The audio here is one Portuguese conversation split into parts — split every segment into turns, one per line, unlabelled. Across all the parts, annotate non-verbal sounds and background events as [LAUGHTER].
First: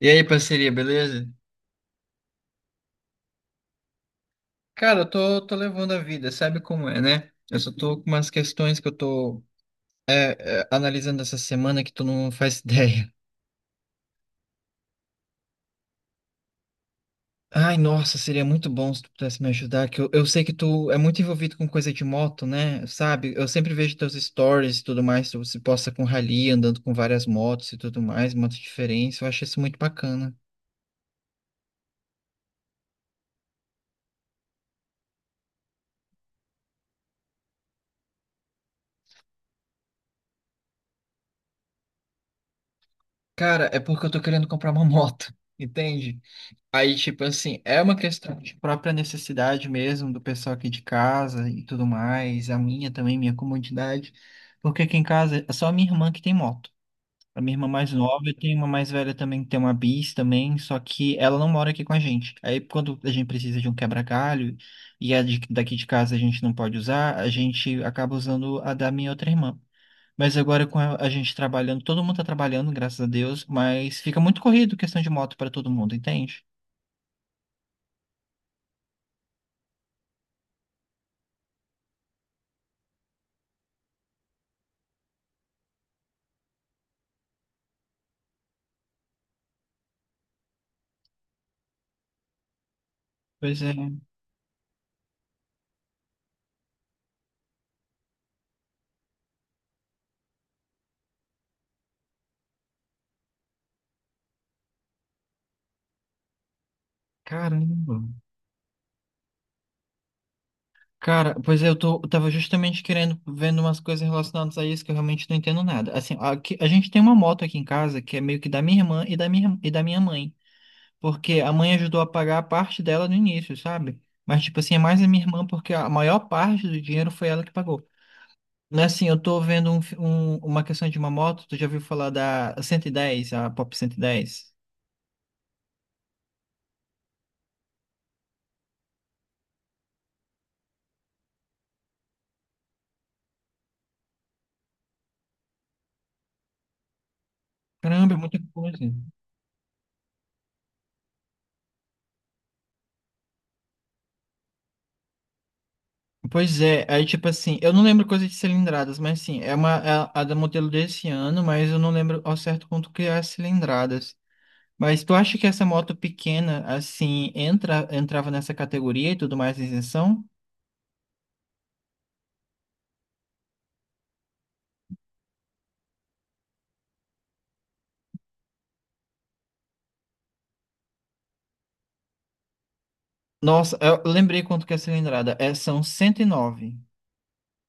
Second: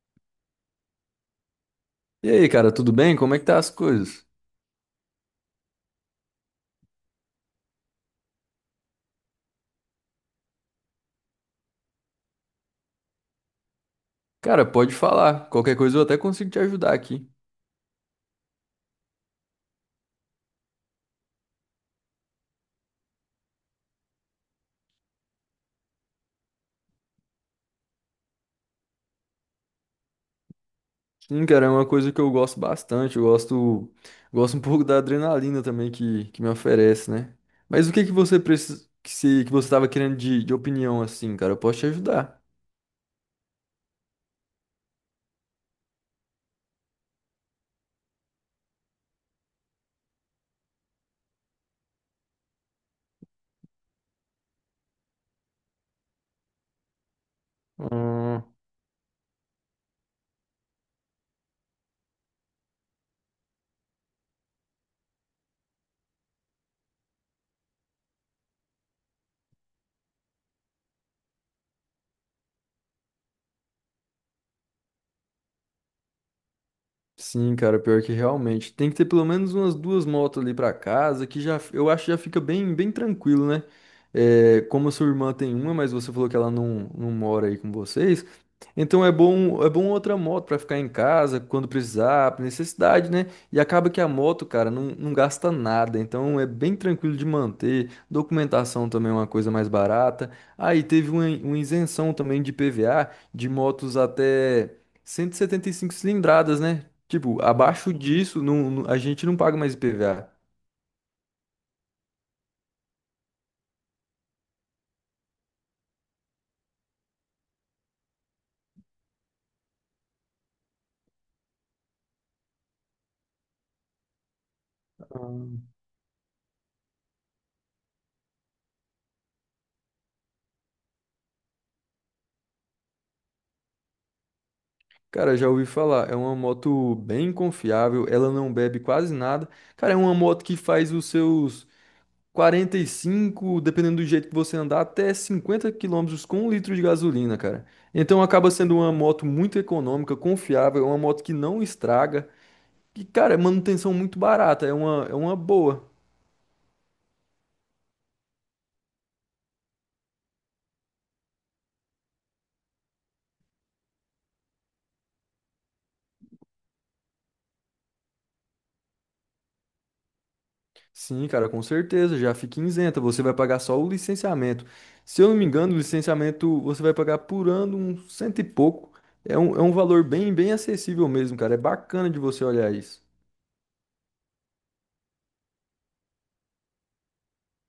E aí, parceria, beleza?
E aí, cara, tudo bem? Como é que tá as coisas?
Cara, eu tô levando a vida, sabe como é, né? Eu só tô com umas questões que eu tô analisando essa semana que tu não faz [LAUGHS] ideia.
Cara, pode falar. Qualquer coisa eu até consigo te ajudar aqui.
Ai, nossa, seria muito bom se tu pudesse me ajudar, que eu sei que tu é muito envolvido com coisa de moto, né? Sabe? Eu sempre vejo teus stories e tudo mais, tu se posta com rally, andando com várias motos e tudo mais, motos diferentes, eu acho isso muito bacana.
Sim, cara, é uma coisa que eu gosto bastante. Eu gosto, um [LAUGHS] pouco da adrenalina também que me oferece, né? Mas o que que você precisa, que, se, que você tava querendo de opinião assim, cara? Eu posso te ajudar.
Cara, é porque eu tô querendo comprar uma moto, [LAUGHS] entende? Aí, tipo assim, é uma questão de própria necessidade mesmo do pessoal aqui de casa e tudo mais, a minha também, minha comodidade, porque aqui em casa é só a minha irmã que tem moto. A minha irmã mais nova, eu
Hum,
tenho uma mais velha também que tem uma bis também, só que ela não mora aqui com a gente. Aí quando a gente precisa de um quebra-galho e daqui de casa a gente não pode usar, a gente acaba usando a da minha outra irmã. Mas agora com a gente trabalhando, todo mundo tá trabalhando, graças a Deus, mas fica muito corrido questão de moto para todo mundo, entende?
sim, cara, pior que realmente. Tem que ter pelo menos umas duas motos ali pra casa, que já eu acho que já fica bem, bem tranquilo, né? É, como a sua irmã tem uma, mas você falou que ela não mora aí com vocês. Então é bom outra moto para ficar em casa quando precisar, por necessidade, né? E
Pois é.
acaba que a moto, cara, não gasta nada, então é bem tranquilo de manter. Documentação também é uma coisa mais barata. Aí teve uma isenção também de PVA de motos até cento e setenta e cinco cilindradas, né? Tipo, abaixo
Caramba.
disso, a gente não paga mais IPVA.
Cara, pois é, eu tava justamente querendo, vendo umas coisas relacionadas a isso que eu realmente não entendo nada. Assim, aqui, a gente tem uma moto aqui em casa que é meio que da minha irmã e da minha mãe. Porque a mãe ajudou a pagar a parte dela no início, sabe? Mas, tipo assim, é mais a minha irmã porque a maior parte do dinheiro foi ela que pagou. Né, assim, eu tô vendo uma questão de uma moto, tu já ouviu falar da 110, a Pop 110?
Cara, já ouvi falar, é uma moto bem confiável, ela não bebe quase nada. Cara, é uma moto que faz os seus 45 dependendo do jeito que você andar, até 50 km com um litro de gasolina, cara.
Caramba, é
Então
muita
acaba sendo
coisa.
uma moto muito econômica, confiável, é uma moto que não estraga. E, cara, é manutenção muito barata, é uma boa.
Pois é, aí tipo assim, eu não lembro coisas de cilindradas, mas sim, é uma é a da modelo desse ano, mas eu não lembro ao certo quanto que é as cilindradas. Mas tu acha que essa moto pequena, assim, entra, entrava nessa categoria e tudo mais, isenção?
Sim, cara, com certeza, já fica isenta. Você vai pagar só o licenciamento. Se eu não me engano, o licenciamento você vai pagar por ano um cento e pouco. É um valor bem, bem acessível mesmo, cara. É bacana de você olhar isso.
Nossa, eu lembrei quanto que é a cilindrada. É, são 109.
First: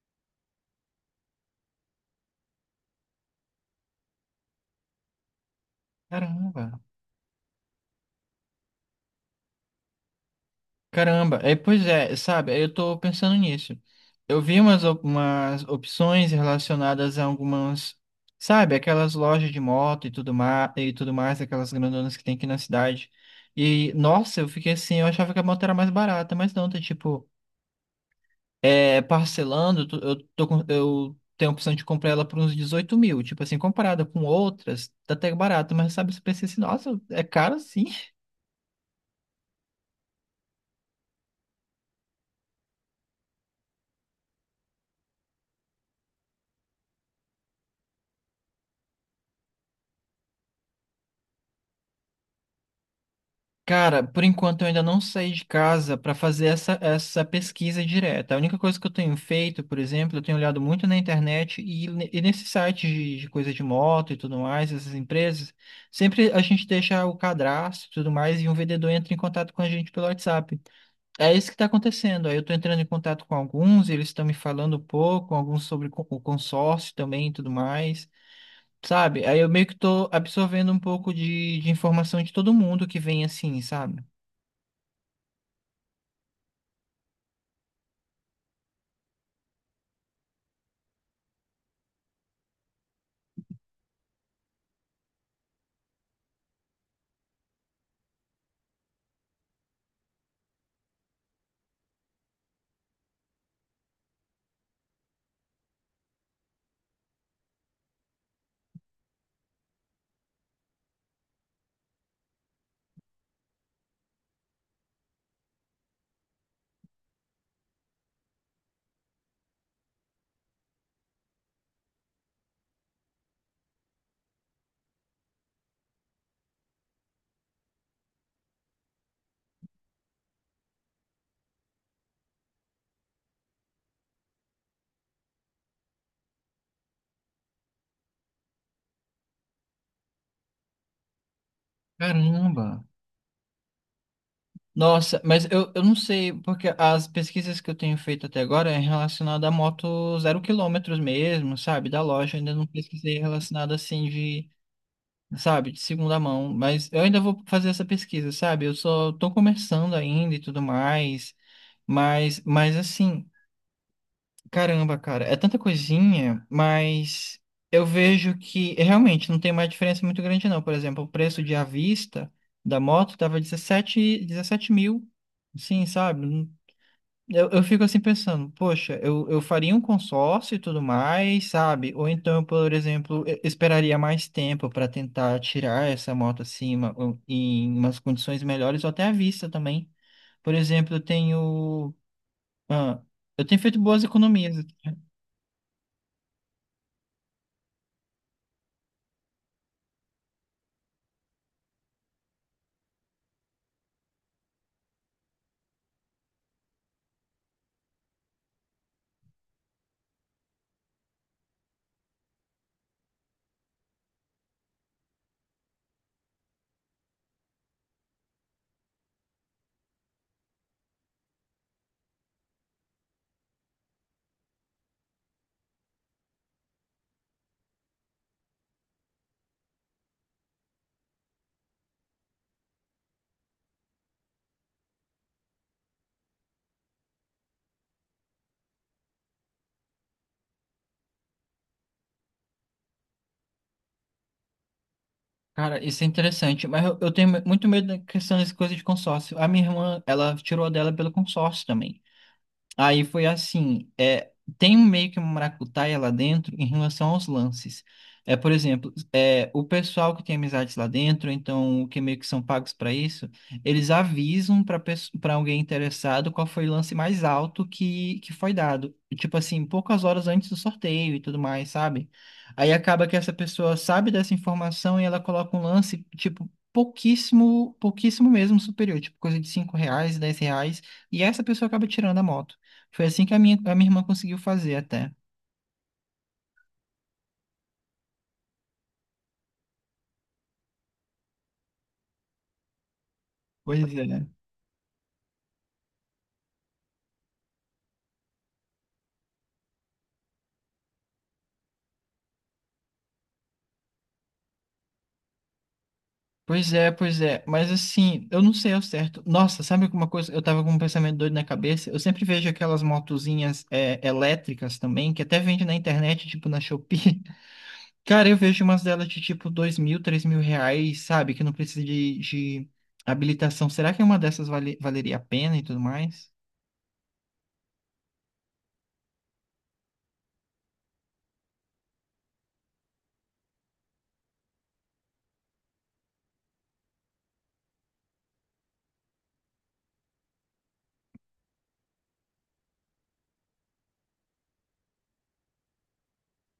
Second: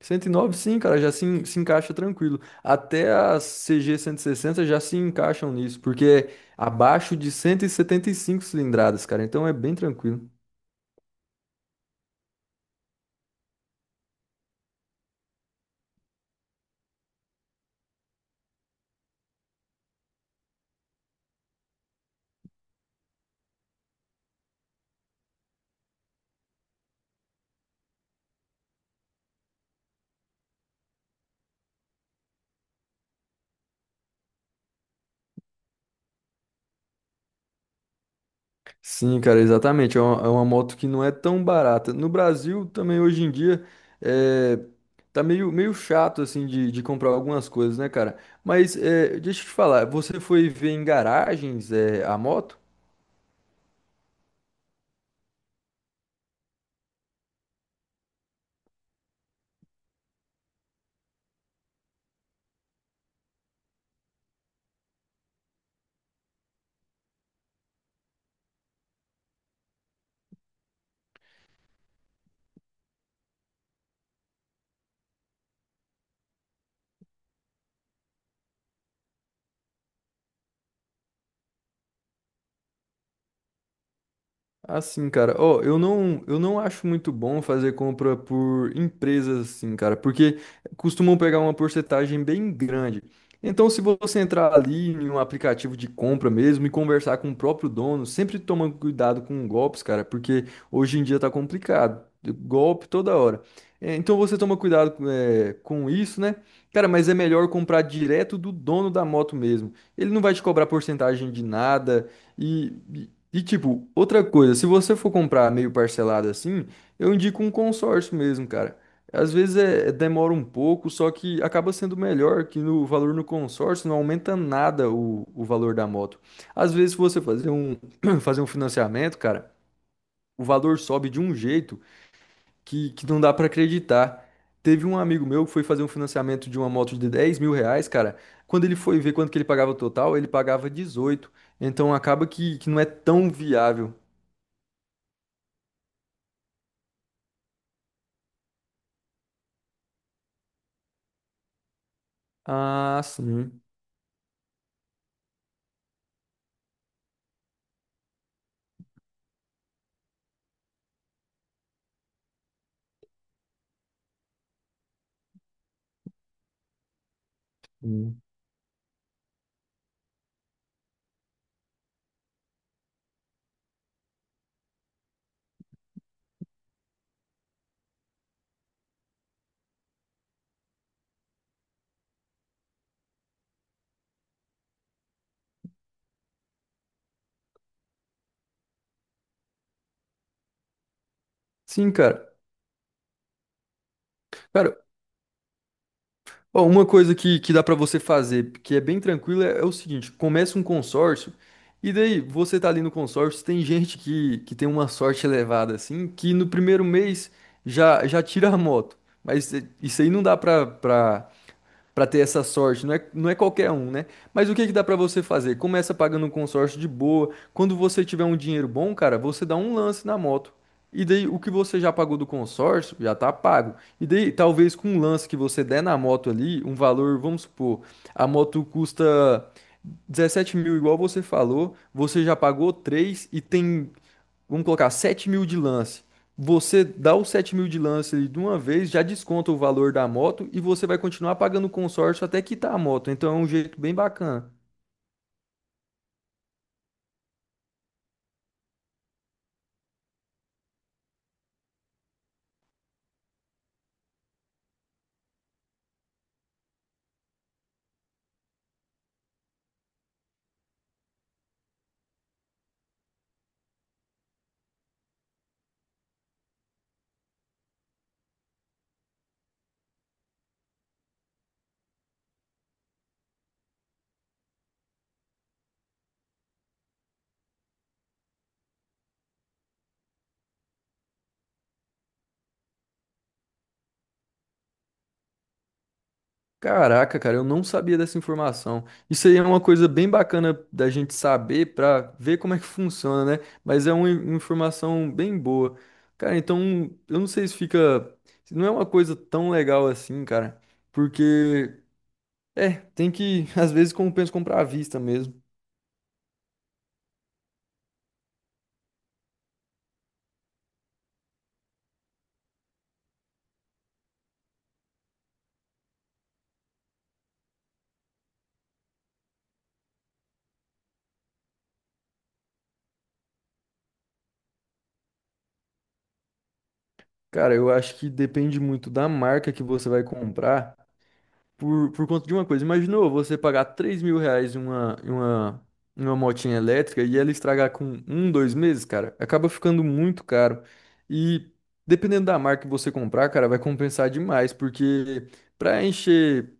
109, sim, cara, já se, en- se encaixa tranquilo. Até as CG 160 já se encaixam nisso, porque é
Caramba.
abaixo de 175 cilindradas, cara, então é bem tranquilo.
Caramba, é, pois é, sabe, eu tô pensando nisso. Eu vi umas opções relacionadas a algumas, sabe, aquelas lojas de moto e tudo mais, aquelas grandonas que tem aqui na cidade. E, nossa, eu fiquei assim, eu achava que a moto era mais barata, mas não, tá tipo, é, parcelando, eu tenho a opção de comprar ela por uns 18 mil, tipo assim, comparada com outras, tá até barato, mas sabe, você pensa assim, nossa, é caro sim.
Sim, cara, exatamente. É uma moto que não é tão barata. No Brasil, também hoje em dia, é, tá meio, meio chato, assim, de comprar algumas coisas, né, cara? Mas é, deixa eu te falar, você foi ver em garagens, é, a moto?
Cara, por enquanto eu ainda não saí de casa para fazer essa pesquisa direta. A única coisa que eu tenho feito, por exemplo, eu tenho olhado muito na internet e e nesses sites de coisa de moto e tudo mais, essas empresas, sempre a gente deixa o cadastro e tudo mais e um vendedor entra em contato com a gente pelo WhatsApp. É isso que está acontecendo. Aí eu estou entrando em contato com alguns, eles estão me falando um pouco, alguns sobre o consórcio também e tudo mais. Sabe? Aí eu meio que tô absorvendo um pouco de informação de todo mundo que vem assim, sabe?
Assim, cara, ó, eu não acho muito bom fazer compra por empresas assim, cara, porque costumam pegar uma porcentagem bem grande. Então, se você entrar ali em um aplicativo de compra mesmo e conversar com o próprio dono, sempre toma cuidado com golpes, cara, porque hoje em dia tá complicado. Golpe toda hora. É, então você toma cuidado com é, com isso, né? Cara, mas é melhor comprar direto do dono da moto mesmo. Ele não vai te cobrar porcentagem de nada. E, e tipo, outra coisa, se você for comprar meio parcelado assim, eu indico um consórcio mesmo, cara. Às vezes demora um pouco, só que acaba sendo melhor que no valor no consórcio não aumenta nada o valor da moto. Às vezes, se você fazer um, [CLEARS THROAT] fazer um financiamento, cara, o valor sobe de um jeito que não dá pra acreditar. Teve um amigo meu que foi fazer um financiamento de uma moto de R$ 10.000, cara. Quando ele foi ver quanto que ele pagava o total, ele pagava 18 mil. Então acaba que não
Caramba!
é tão viável.
Nossa, mas eu não sei, porque as pesquisas que eu tenho feito até agora é relacionada a moto zero quilômetros mesmo, sabe? Da loja, ainda não
Ah,
pesquisei
sim.
relacionada assim de, sabe, de segunda mão. Mas eu ainda vou fazer essa pesquisa, sabe? Eu só tô começando ainda e tudo mais. Mas assim. Caramba, cara, é tanta coisinha, mas eu
Sim,
vejo que realmente não tem mais diferença muito grande, não. Por exemplo, o preço de à vista da moto tava 17, 17 mil, sim, sabe? Eu fico assim pensando, poxa, eu faria um consórcio e tudo mais, sabe? Ou então, por exemplo, eu esperaria mais tempo para tentar tirar essa moto acima ou em umas condições melhores ou até à vista também. Por exemplo, eu
sim,
tenho.
cara.
Ah, eu tenho feito boas economias.
Cara, ó, uma coisa que dá pra você fazer, que é bem tranquilo, é o seguinte: começa um consórcio, e daí você tá ali no consórcio, tem gente que tem uma sorte elevada, assim, que no primeiro mês já tira a moto. Mas isso aí não dá pra, pra para ter essa sorte. Não é qualquer um, né? Mas o que que dá para você fazer? Começa pagando um consórcio de boa. Quando você tiver um dinheiro bom, cara, você dá um lance na moto. E daí o que você já pagou do consórcio já tá pago. E daí talvez com um lance que você der na moto ali, um valor, vamos supor, a moto custa 17 mil, igual você falou, você já pagou 3 mil e tem vamos colocar 7 mil de lance. Você dá os 7 mil de lance ali de uma vez, já desconta o valor da moto e você vai continuar pagando o consórcio até quitar a moto. Então é um jeito bem bacana.
Cara, isso é interessante, mas eu tenho muito medo da questão dessa coisa de consórcio. A minha irmã, ela tirou a dela pelo consórcio também. Aí foi assim, é, tem um meio que uma maracutaia lá dentro em relação aos lances. É, por exemplo, é, o pessoal que tem amizades lá dentro, então que meio que são pagos para isso, eles avisam para alguém interessado qual foi o lance mais alto que foi dado. Tipo assim, poucas horas antes do sorteio e tudo mais, sabe? Aí acaba que essa pessoa sabe dessa informação e ela coloca um lance, tipo, pouquíssimo, pouquíssimo mesmo superior, tipo coisa de R$ 5, R$ 10. E essa pessoa acaba tirando a moto. Foi assim que a minha irmã conseguiu fazer até.
Caraca, cara, eu não sabia dessa informação. Isso aí é uma coisa bem bacana da gente saber para ver como é que funciona, né? Mas
Pois
é uma
é.
informação bem boa. Cara, então eu não sei se fica. Se Não é uma coisa tão legal assim, cara. Porque, é, tem que, [LAUGHS] às vezes, compensa comprar à vista mesmo.
Pois é, pois é. Mas assim, eu não sei ao certo. Nossa, sabe alguma coisa? Eu tava com um pensamento doido na cabeça. Eu sempre vejo aquelas motozinhas é, elétricas também, que até vende na internet, tipo na Shopee. [LAUGHS] Cara, eu vejo umas delas de tipo 2 mil, 3 mil reais, sabe? Que não precisa de habilitação. Será que uma dessas valeria a pena e tudo mais?
Cara, eu acho que depende muito da marca que você vai comprar por conta de uma coisa. Imaginou você pagar R$ 3.000 em uma motinha elétrica e ela estragar com um, dois meses, cara? Acaba ficando muito caro. E dependendo da marca que você comprar, cara, vai compensar demais, porque para encher,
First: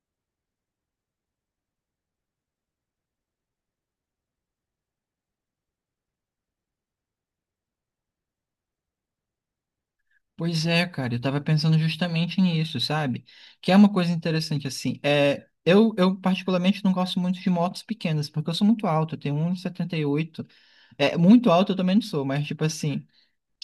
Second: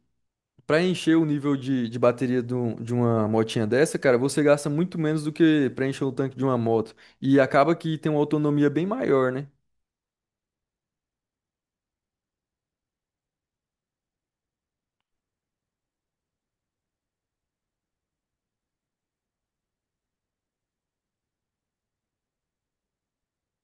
para encher o nível de bateria de uma motinha dessa, cara, você gasta muito menos do que para encher o tanque de uma moto. E acaba que tem uma autonomia bem maior, né?
Pois é, cara, eu tava pensando justamente nisso, sabe? Que é uma coisa interessante, assim, é, eu particularmente não gosto muito de motos pequenas, porque eu sou muito alto, eu tenho 1,78 m. É, muito alto eu também não sou, mas, tipo assim,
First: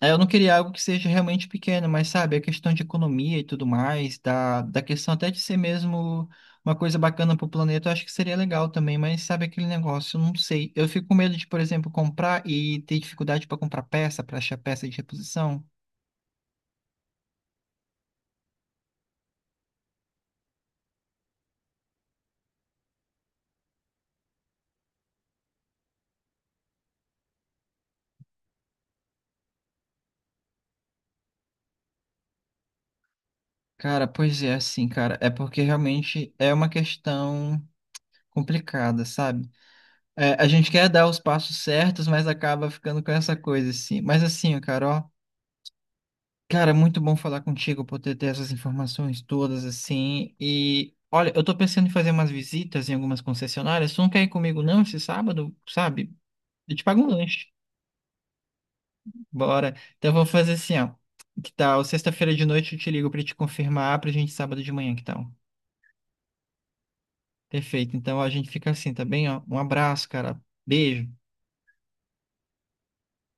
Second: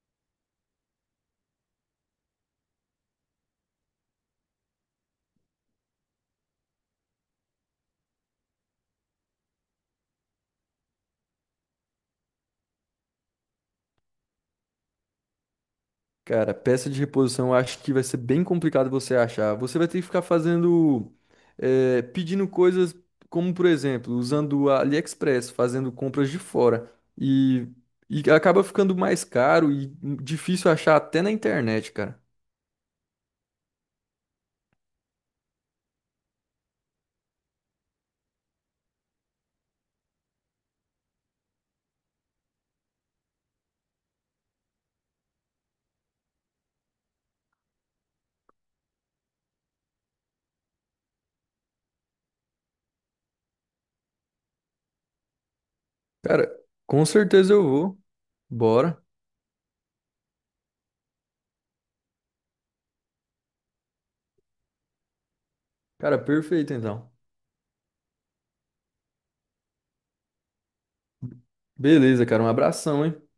é, eu não queria algo que seja realmente pequeno, mas, sabe, a questão de economia e tudo mais, da questão até de ser mesmo uma coisa bacana pro planeta, eu acho que seria legal também, mas, sabe, aquele negócio, eu não sei, eu fico com medo de, por exemplo, comprar e ter dificuldade para comprar peça, para achar peça de reposição.
Cara, peça de reposição eu acho que vai ser bem complicado você achar. Você vai ter que ficar fazendo, pedindo coisas como, por exemplo, usando a AliExpress, fazendo compras de fora. E, e acaba ficando mais caro e difícil achar até na internet, cara.
Cara, pois é, assim, cara, é porque realmente é uma questão complicada, sabe? É, a gente quer dar os passos certos, mas acaba ficando com essa coisa, assim. Mas assim, cara, ó, cara, muito bom falar contigo, poder ter essas informações todas, assim. E olha, eu tô pensando em fazer umas visitas em algumas concessionárias. Tu não quer ir comigo, não, esse sábado, sabe?
Cara,
Eu te pago
com
um lanche.
certeza eu vou. Bora.
Bora. Então eu vou fazer assim, ó. Que tal? Sexta-feira de noite eu te ligo pra te confirmar pra gente sábado de manhã, que tal?
Cara, perfeito então.
Perfeito. Então a gente fica assim, tá bem? Ó, um abraço, cara. Beijo.
Beleza, cara, um abração, hein?